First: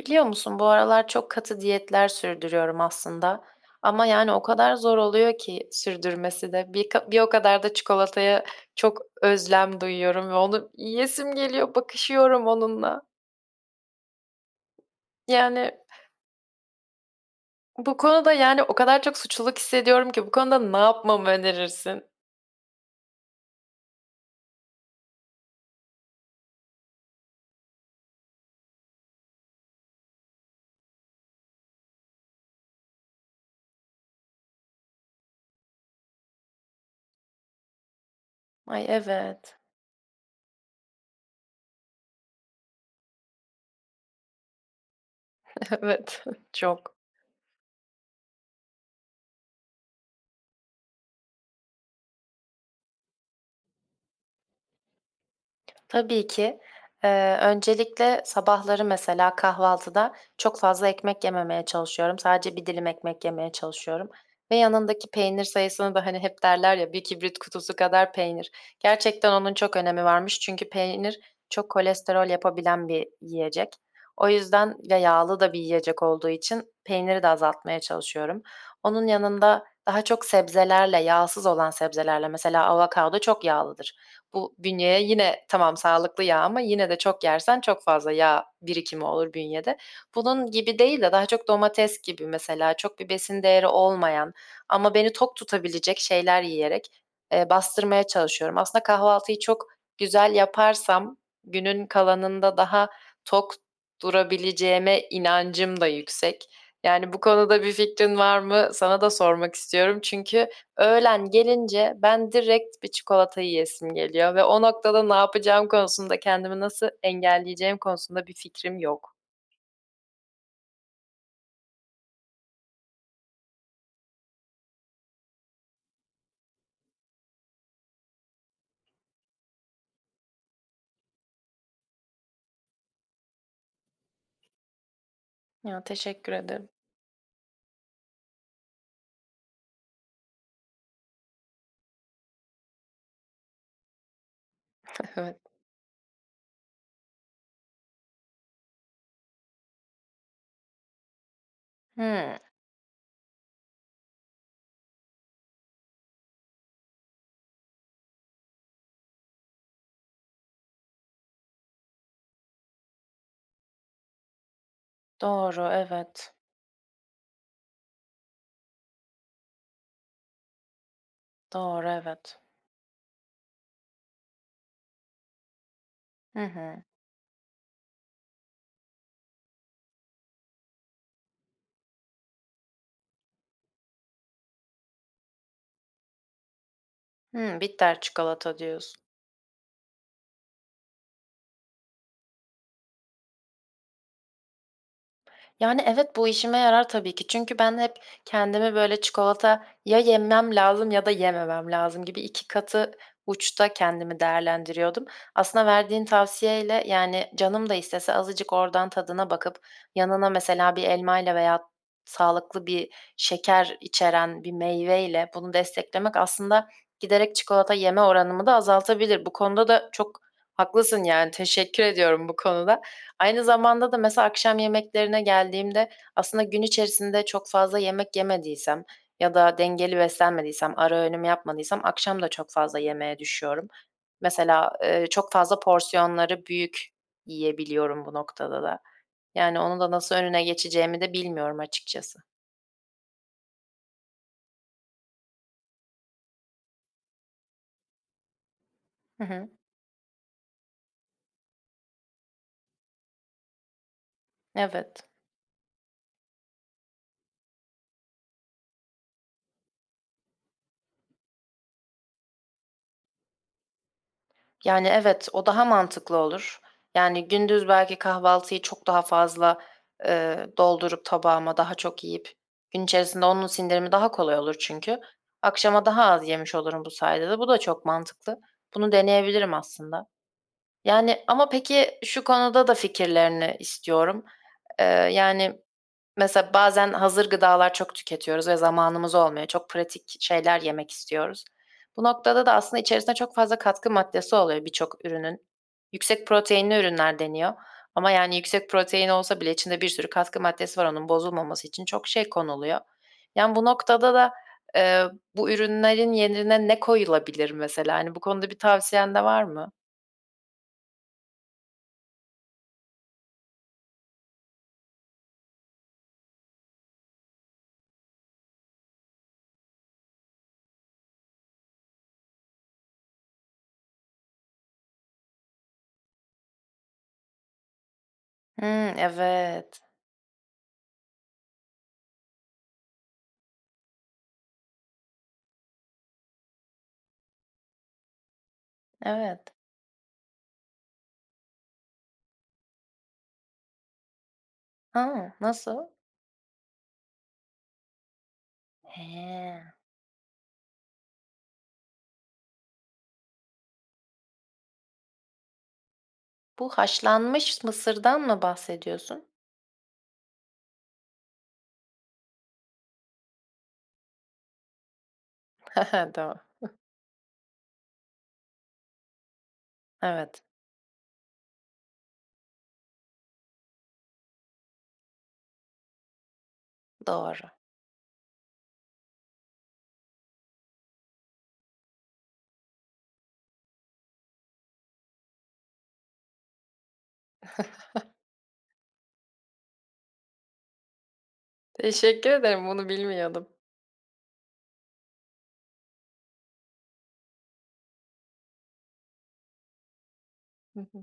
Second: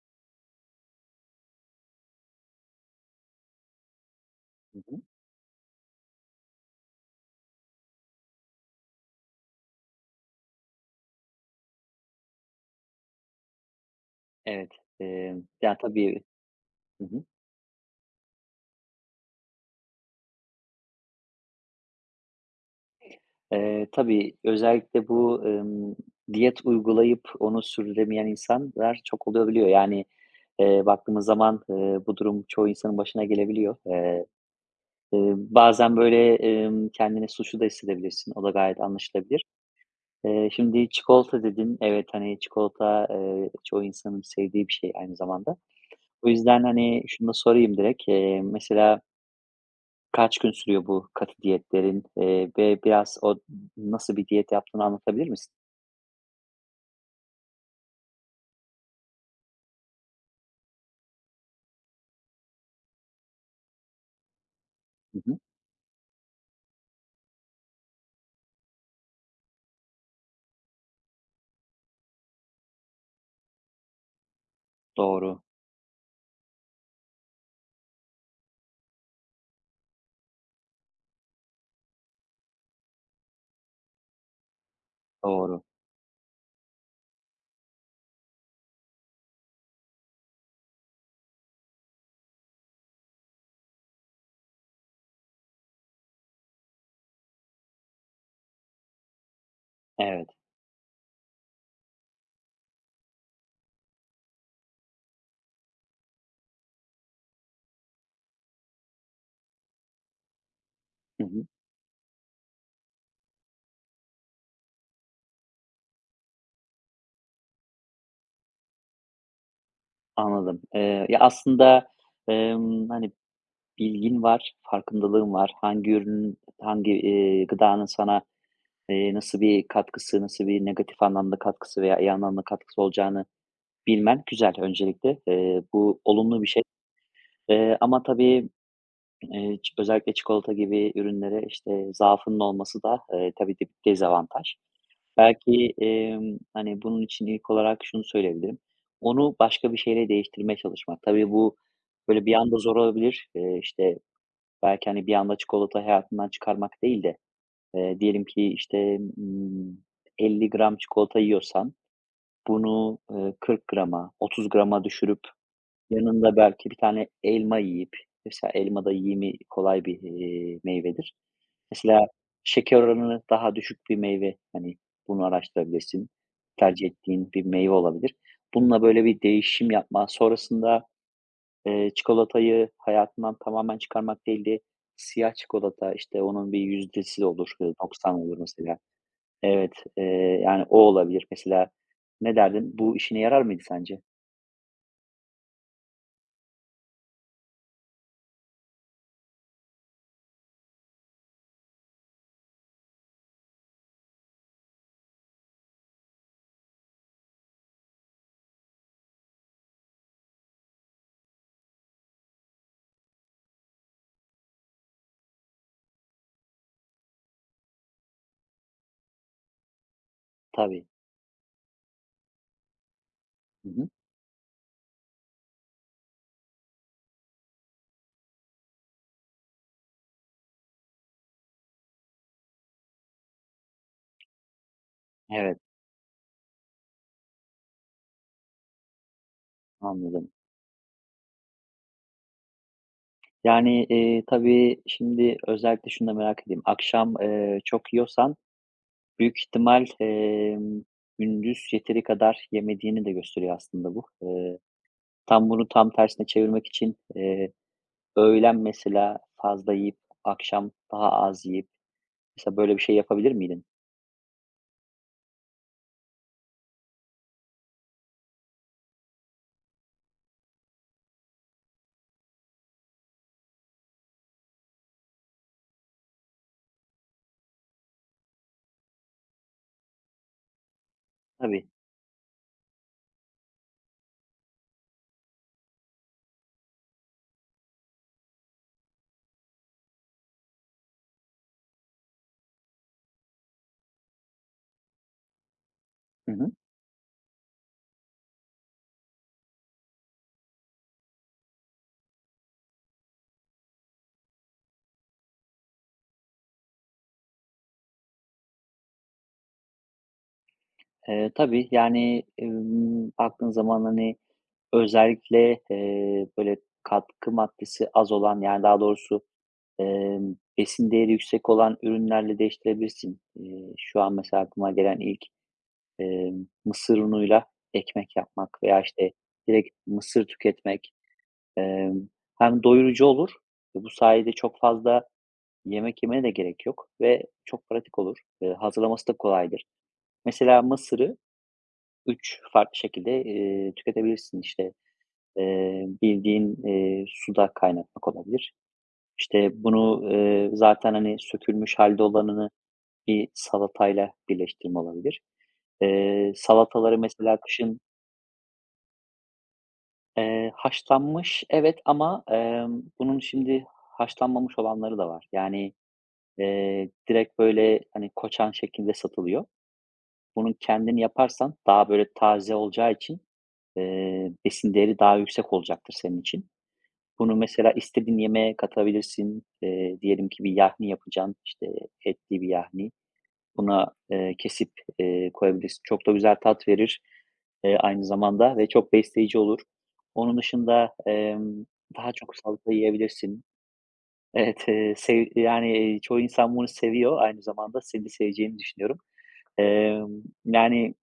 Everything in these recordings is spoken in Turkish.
Biliyor musun, bu aralar çok katı diyetler sürdürüyorum aslında ama, yani, o kadar Hı zor hı. oluyor ki sürdürmesi de. Bir o kadar da çikolataya çok özlem duyuyorum ve onu yesim geliyor, bakışıyorum onunla. Evet. Yani, Ya, tabii. Hı hı. bu konuda, yani, o kadar çok suçluluk hissediyorum ki bu konuda ne yapmamı önerirsin? Tabii özellikle bu, diyet uygulayıp onu sürdüremeyen insanlar çok olabiliyor. Yani, baktığımız zaman, bu durum çoğu insanın başına gelebiliyor. Bazen böyle, kendini suçlu da hissedebilirsin. O da gayet Ay, anlaşılabilir. evet. Şimdi çikolata dedin. Evet, hani, çikolata, çoğu insanın sevdiği bir şey aynı zamanda. Evet, O yüzden, çok. hani, şunu da sorayım direkt. Mesela kaç gün sürüyor bu katı diyetlerin, ve biraz o nasıl bir diyet yaptığını anlatabilir misin? Tabii ki. Öncelikle sabahları mesela kahvaltıda çok fazla ekmek yememeye çalışıyorum. Sadece bir dilim ekmek yemeye çalışıyorum ve yanındaki Hı hı. peynir sayısını da, hani, hep derler ya, "Bir kibrit kutusu kadar peynir." Gerçekten onun çok önemi varmış çünkü peynir çok kolesterol yapabilen bir yiyecek. O yüzden ve yağlı Doğru, da bir yiyecek olduğu için peyniri de azaltmaya çalışıyorum. Onun yanında daha çok sebzelerle, yağsız olan sebzelerle, mesela avokado çok yağlıdır. Bu bünyeye yine doğru. tamam sağlıklı yağ ama yine de çok yersen çok fazla yağ birikimi olur bünyede. Bunun gibi değil de daha çok domates gibi mesela çok bir besin değeri olmayan ama beni tok tutabilecek şeyler yiyerek, bastırmaya çalışıyorum. Aslında kahvaltıyı çok Evet. güzel yaparsam günün kalanında daha tok durabileceğime inancım da yüksek. Yani bu konuda bir fikrin var mı? Sana da sormak istiyorum çünkü Hı öğlen hı. gelince ben direkt bir çikolata yiyesim geliyor ve o noktada ne yapacağım konusunda, kendimi nasıl engelleyeceğim konusunda bir fikrim yok. Anladım. Ya, aslında, hani, bilgin var, farkındalığın var. Hangi ürünün, hangi, gıdanın sana, nasıl bir katkısı, nasıl bir negatif anlamda katkısı veya iyi anlamda katkısı olacağını bilmen güzel öncelikle. Ya, Bu teşekkür olumlu bir şey. ederim. Ama tabii. Ç Özellikle çikolata gibi ürünlere, işte, zaafının olması da, tabii ki bir dezavantaj. Evet. Belki, hani, bunun için ilk olarak şunu söyleyebilirim. Onu başka bir şeyle değiştirmeye çalışmak. Tabii bu, böyle, bir Hıı. anda zor olabilir. İşte, belki, hani, bir anda çikolata hayatından çıkarmak değil de, diyelim ki, işte, 50 gram çikolata yiyorsan bunu, 40 grama, 30 grama düşürüp, Doğru, evet. yanında belki bir tane elma yiyip, mesela elma da yiyimi kolay bir, meyvedir. Doğru, Mesela evet. şeker oranı daha düşük bir meyve, hani, bunu araştırabilirsin. Hı hı. Tercih ettiğin bir meyve olabilir. Bununla böyle bir değişim yapma, sonrasında, çikolatayı hayatından tamamen çıkarmak değil de siyah çikolata, işte, onun bir yüzdesi olur, Hıı, bitter 90 olur çikolata mesela. diyorsun. Evet, yani o olabilir mesela. Ne derdin? Bu işine yarar mıydı sence? Yani, evet, bu işime yarar tabii ki. Çünkü ben hep kendimi, böyle, çikolata ya yemem lazım ya da yememem lazım gibi 2 katı uçta kendimi değerlendiriyordum. Aslında verdiğin tavsiyeyle, yani, canım da istese azıcık oradan tadına bakıp yanına mesela bir elmayla veya sağlıklı bir şeker içeren bir meyveyle bunu desteklemek aslında giderek çikolata yeme oranımı da azaltabilir. Bu konuda da çok Tabii. haklısın, yani, teşekkür ediyorum bu konuda. Aynı Hı hı. zamanda da mesela akşam yemeklerine geldiğimde aslında gün içerisinde çok fazla yemek yemediysem ya da dengeli beslenmediysem, ara öğünüm yapmadıysam akşam da çok fazla yemeğe düşüyorum. Mesela, çok Evet, fazla porsiyonları büyük yiyebiliyorum bu noktada da. Yani, onu da nasıl anladım. önüne geçeceğimi de bilmiyorum açıkçası. Yani, tabii şimdi özellikle şunu da merak edeyim. Akşam, çok yiyorsan Hı büyük hı. ihtimal, gündüz yeteri kadar yemediğini de gösteriyor aslında bu. Evet. Tam bunu tam tersine çevirmek için, öğlen mesela fazla yiyip akşam daha az yiyip mesela böyle bir şey yapabilir miydin? Yani, evet, o daha mantıklı olur. Yani, gündüz belki kahvaltıyı çok daha fazla, doldurup tabağıma daha çok yiyip gün içerisinde onun sindirimi daha kolay olur çünkü. Akşama daha az yemiş olurum bu sayede de. Bu da çok mantıklı. Bunu deneyebilirim aslında. Yani, ama Tabii. peki şu konuda da fikirlerini istiyorum. Eee, yani, mesela bazen hazır gıdalar çok tüketiyoruz ve zamanımız olmuyor. Çok pratik şeyler yemek istiyoruz. Bu noktada da aslında içerisinde çok fazla katkı maddesi oluyor birçok ürünün. Yüksek Hı hı. proteinli ürünler deniyor ama yani yüksek protein olsa bile içinde bir sürü katkı maddesi var onun bozulmaması için çok şey konuluyor. Yani bu noktada da, eee, bu ürünlerin yerine ne koyulabilir mesela? Hani bu konuda bir tavsiyen de var mı? Tabii, yani, baktığın zaman, hani, özellikle, böyle katkı maddesi az olan, yani, daha doğrusu, besin değeri yüksek olan ürünlerle değiştirebilirsin. Şu an mesela aklıma gelen ilk, mısır unuyla ekmek yapmak veya, Hımm, işte, direkt evet. mısır tüketmek, emm, hem doyurucu olur ve bu sayede çok fazla yemek yemene de gerek yok ve çok pratik olur. Hazırlaması da Evet. kolaydır. Mesela mısırı 3 farklı şekilde, tüketebilirsin. İşte, A! Nasıl? Bildiğin, suda kaynatmak olabilir. He. İşte, bunu, zaten, hani, sökülmüş halde olanını bir salatayla birleştirme olabilir. Bu Salataları mesela haşlanmış kışın, mısırdan mı bahsediyorsun? Haşlanmış evet ama, bunun şimdi haşlanmamış olanları da var. Yani, He he, doğru. Direkt böyle, hani, koçan şeklinde satılıyor. Evet, Bunun kendini yaparsan daha böyle taze olacağı için, besin değeri daha yüksek olacaktır senin için. Bunu doğru. mesela istediğin yemeğe katabilirsin. Diyelim ki bir yahni yapacaksın, işte, etli bir yahni. Buna, kesip, koyabilirsin. Çok da güzel tat verir, aynı zamanda ve çok besleyici olur. Onun dışında, daha Teşekkür çok ederim, salata bunu yiyebilirsin. bilmiyordum. Evet, sev yani, çoğu insan bunu seviyor. Aynı zamanda seni de seveceğini düşünüyorum. Hı Yani, hı.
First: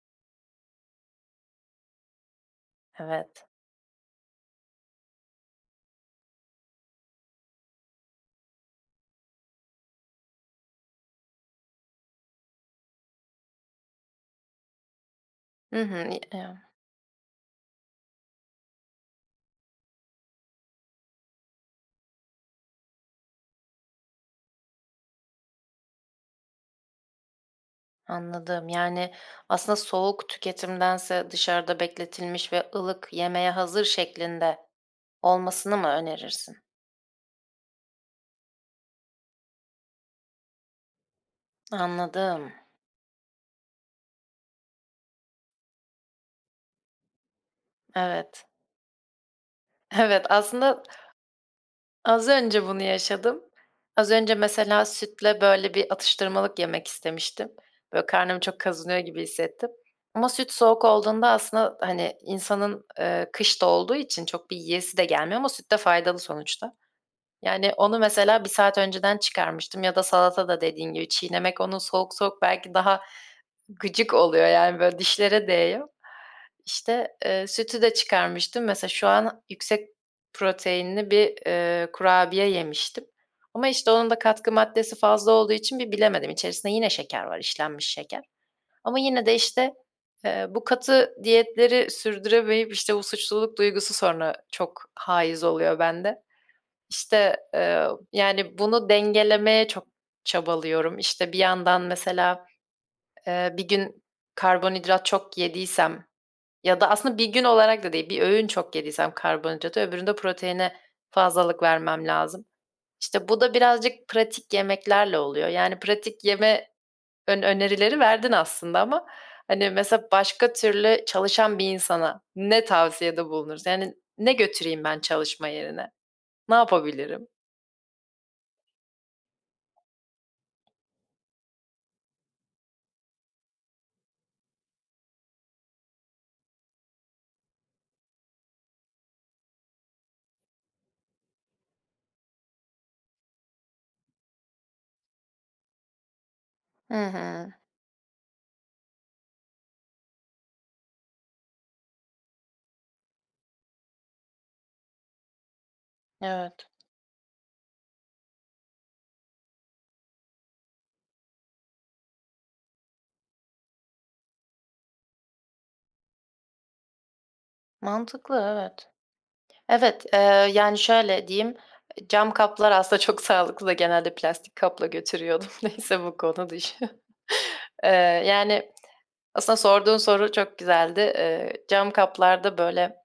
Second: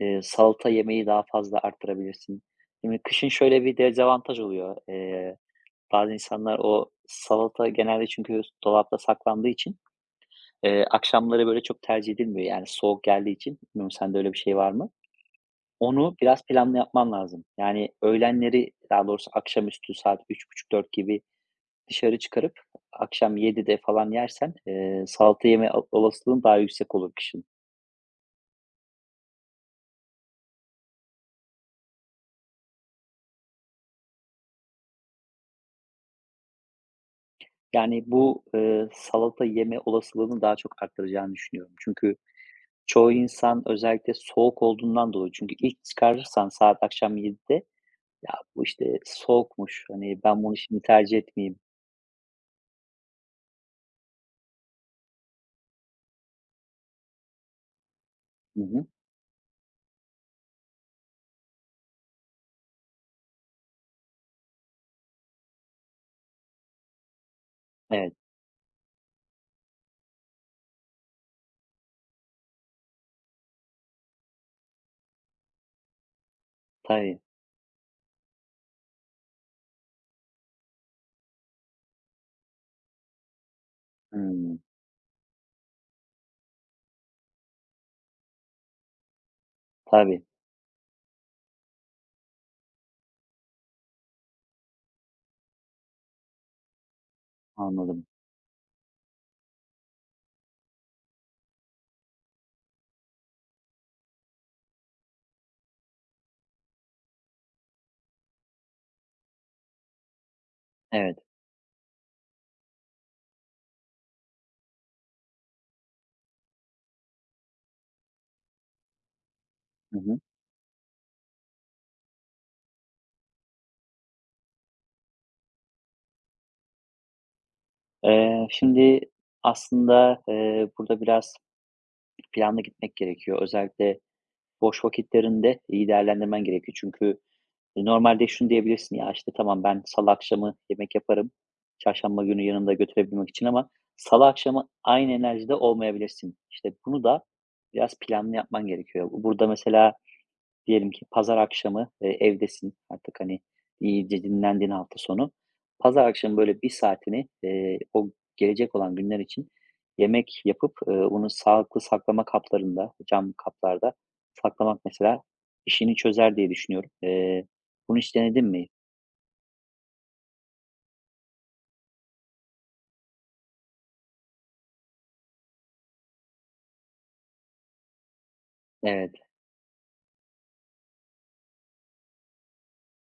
salata yemeyi daha fazla arttırabilirsin. Şimdi kışın Evet. şöyle bir dezavantaj oluyor. Bazı insanlar o salata genelde çünkü dolapta saklandığı için, akşamları böyle çok tercih edilmiyor, yani, soğuk geldiği için. Bilmiyorum sende öyle bir şey var mı? Hı hı. Onu İ biraz planlı yapman lazım. Yani, öğlenleri, daha doğrusu akşamüstü saat üç buçuk dört gibi dışarı çıkarıp akşam 7'de falan yersen, salata yeme o olasılığın daha yüksek olur kışın. Anladım. Yani, aslında soğuk tüketimdense dışarıda bekletilmiş ve ılık, yemeğe hazır şeklinde olmasını mı önerirsin? Yani, bu, salata yeme olasılığını daha çok arttıracağını düşünüyorum. Çünkü Anladım. çoğu insan özellikle soğuk olduğundan dolayı çünkü ilk çıkarırsan saat akşam 7'de, "Ya, Evet. bu, işte, soğukmuş, hani, Evet, ben bunu şimdi aslında tercih etmeyeyim." az önce bunu yaşadım. Az önce mesela sütle, böyle, bir atıştırmalık yemek istemiştim. Böyle, karnım çok Hı. kazınıyor gibi hissettim ama süt soğuk olduğunda aslında, hani, insanın, kış olduğu için çok bir yiyesi de gelmiyor ama süt de faydalı sonuçta. Yani, onu Evet, mesela bir saat önceden çıkarmıştım ya da salata da dediğin gibi çiğnemek onu soğuk soğuk belki daha gıcık oluyor, yani, böyle, dişlere değiyor. İşte, tabii. Sütü de çıkarmıştım. Mesela şu an yüksek proteinli bir, kurabiye yemiştim ama, işte, onun da katkı Hımm. maddesi fazla olduğu için bir bilemedim. İçerisinde yine şeker var, işlenmiş şeker ama yine de, işte, Tabii, bu katı diyetleri sürdüremeyip, işte, bu suçluluk duygusu sonra çok haiz oluyor bende. İşte, anladım. yani, bunu dengelemeye çok çabalıyorum. İşte, bir yandan mesela, bir gün karbonhidrat çok yediysem ya da aslında bir gün olarak da değil, bir öğün çok yediysem karbonhidratı, öbüründe proteine Evet. fazlalık vermem lazım. İşte bu da birazcık pratik yemeklerle oluyor. Yani pratik yeme önerileri verdin aslında ama, hani, Hı mesela hı. başka türlü çalışan bir insana ne tavsiyede bulunuruz? Yani ne götüreyim ben çalışma yerine? Ne yapabilirim? Şimdi aslında, burada biraz planlı gitmek gerekiyor. Özellikle boş vakitlerinde iyi değerlendirmen gerekiyor. Çünkü, normalde şunu diyebilirsin, "Ya, işte, tamam, ben salı akşamı yemek yaparım, çarşamba günü yanımda götürebilmek için." ama salı akşamı aynı enerjide olmayabilirsin. İşte, Hı bunu da hı. biraz planlı yapman gerekiyor. Burada mesela diyelim ki pazar akşamı, evdesin artık, hani, iyice dinlendin hafta sonu. Pazar akşamı böyle Evet, bir saatini, o gelecek olan günler için yemek yapıp, onu sağlıklı saklama kaplarında, cam kaplarda saklamak mesela işini çözer diye düşünüyorum. Bunu hiç mantıklı, denedin mi? evet. Evet, yani, şöyle diyeyim, cam kaplar aslında çok sağlıklı. Genelde plastik kapla götürüyordum. Neyse bu konu dışı. Eee, Yani, Evet. aslında sorduğun soru çok güzeldi. Cam kaplarda, böyle,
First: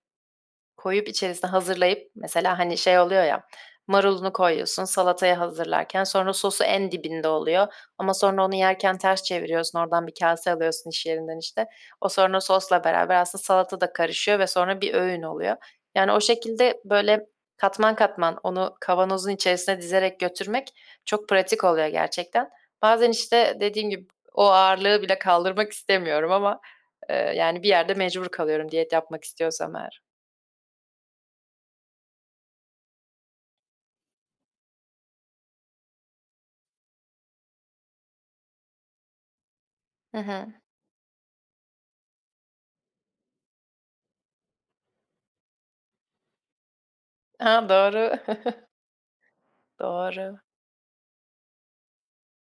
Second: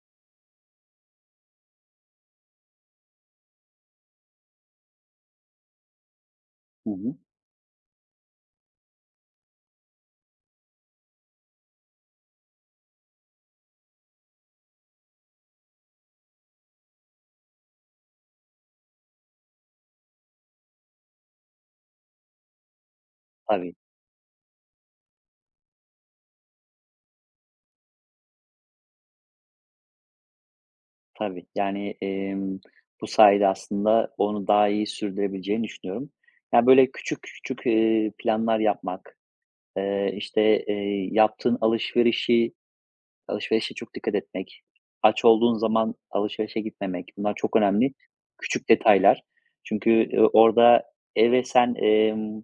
koyup içerisine hazırlayıp mesela, hani, şey oluyor ya, marulunu koyuyorsun, salataya hazırlarken sonra sosu en Hı hı. dibinde oluyor ama sonra onu yerken ters çeviriyorsun, oradan bir kase alıyorsun iş yerinden, işte. O sonra sosla beraber aslında salata da karışıyor ve sonra bir öğün oluyor. Yani, o şekilde, böyle, katman katman onu kavanozun içerisine dizerek götürmek çok pratik oluyor gerçekten. Bazen, işte, Tabii, dediğim gibi o ağırlığı bile kaldırmak istemiyorum ama, yani, bir yerde mecbur kalıyorum diyet yapmak istiyorsam eğer. tabii. Yani, bu sayede aslında onu daha iyi sürdürebileceğini düşünüyorum. Yani böyle küçük küçük, planlar yapmak. Hı hı. İşte, yaptığın alışverişi alışverişe çok dikkat etmek, aç olduğun zaman alışverişe gitmemek, bunlar çok Ha, önemli doğru. küçük detaylar. Çünkü, Doğru, orada eve sen,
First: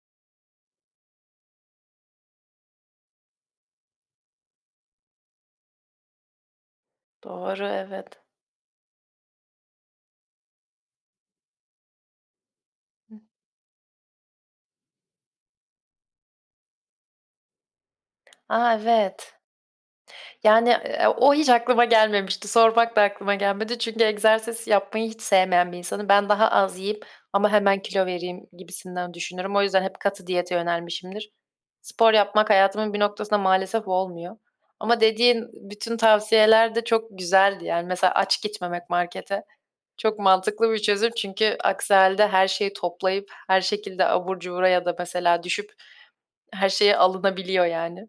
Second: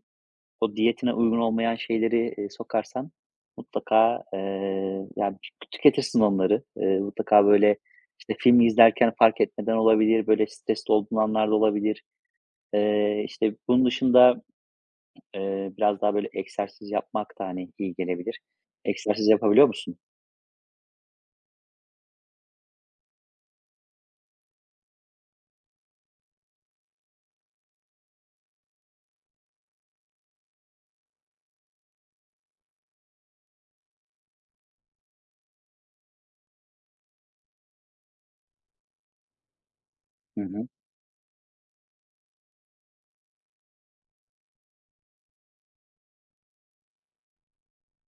o diyetine uygun olmayan şeyleri, sokarsan mutlaka, ya, tüketirsin onları. Mutlaka, doğru, böyle, evet. işte, film izlerken fark etmeden olabilir, böyle, stresli olduğun anlar da olabilir. İşte, bunun dışında, biraz daha böyle egzersiz yapmak da, hani, iyi gelebilir. A, Egzersiz evet. yapabiliyor musun? Yani, o hiç aklıma gelmemişti. Sormak da aklıma gelmedi çünkü egzersiz yapmayı hiç sevmeyen bir insanım. Ben daha az yiyip ama hemen kilo vereyim gibisinden düşünürüm. O yüzden hep katı diyete yönelmişimdir. Spor yapmak hayatımın bir noktasında maalesef olmuyor ama dediğin bütün tavsiyeler de çok güzeldi. Yani, mesela aç gitmemek markete. Çok Hı hı. mantıklı bir çözüm çünkü aksi hâlde her şeyi toplayıp her şekilde abur cubura ya da mesela düşüp her şeye alınabiliyor yani.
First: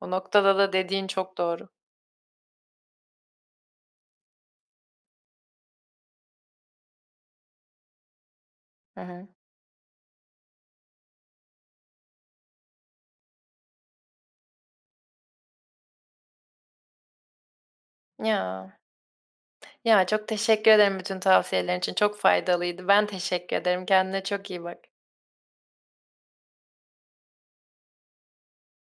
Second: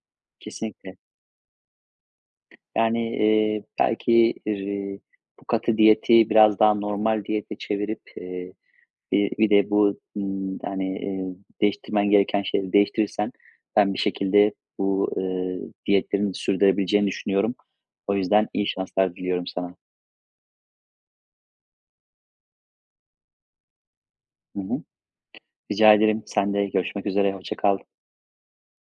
O noktada da Kesinlikle. dediğin çok doğru. Yani, belki, bu katı diyeti biraz daha normal diyete çevirip, Hı hı. bir de bu, hani, değiştirmen gereken şeyleri değiştirirsen ben bir şekilde bu, diyetlerini sürdürebileceğini düşünüyorum. O yüzden iyi Ya. şanslar diliyorum sana. Ya, çok teşekkür ederim bütün tavsiyelerin için. Çok faydalıydı. Ben teşekkür ederim. Kendine çok Hı iyi bak. hı. Rica ederim. Sen de görüşmek üzere, hoşça kal.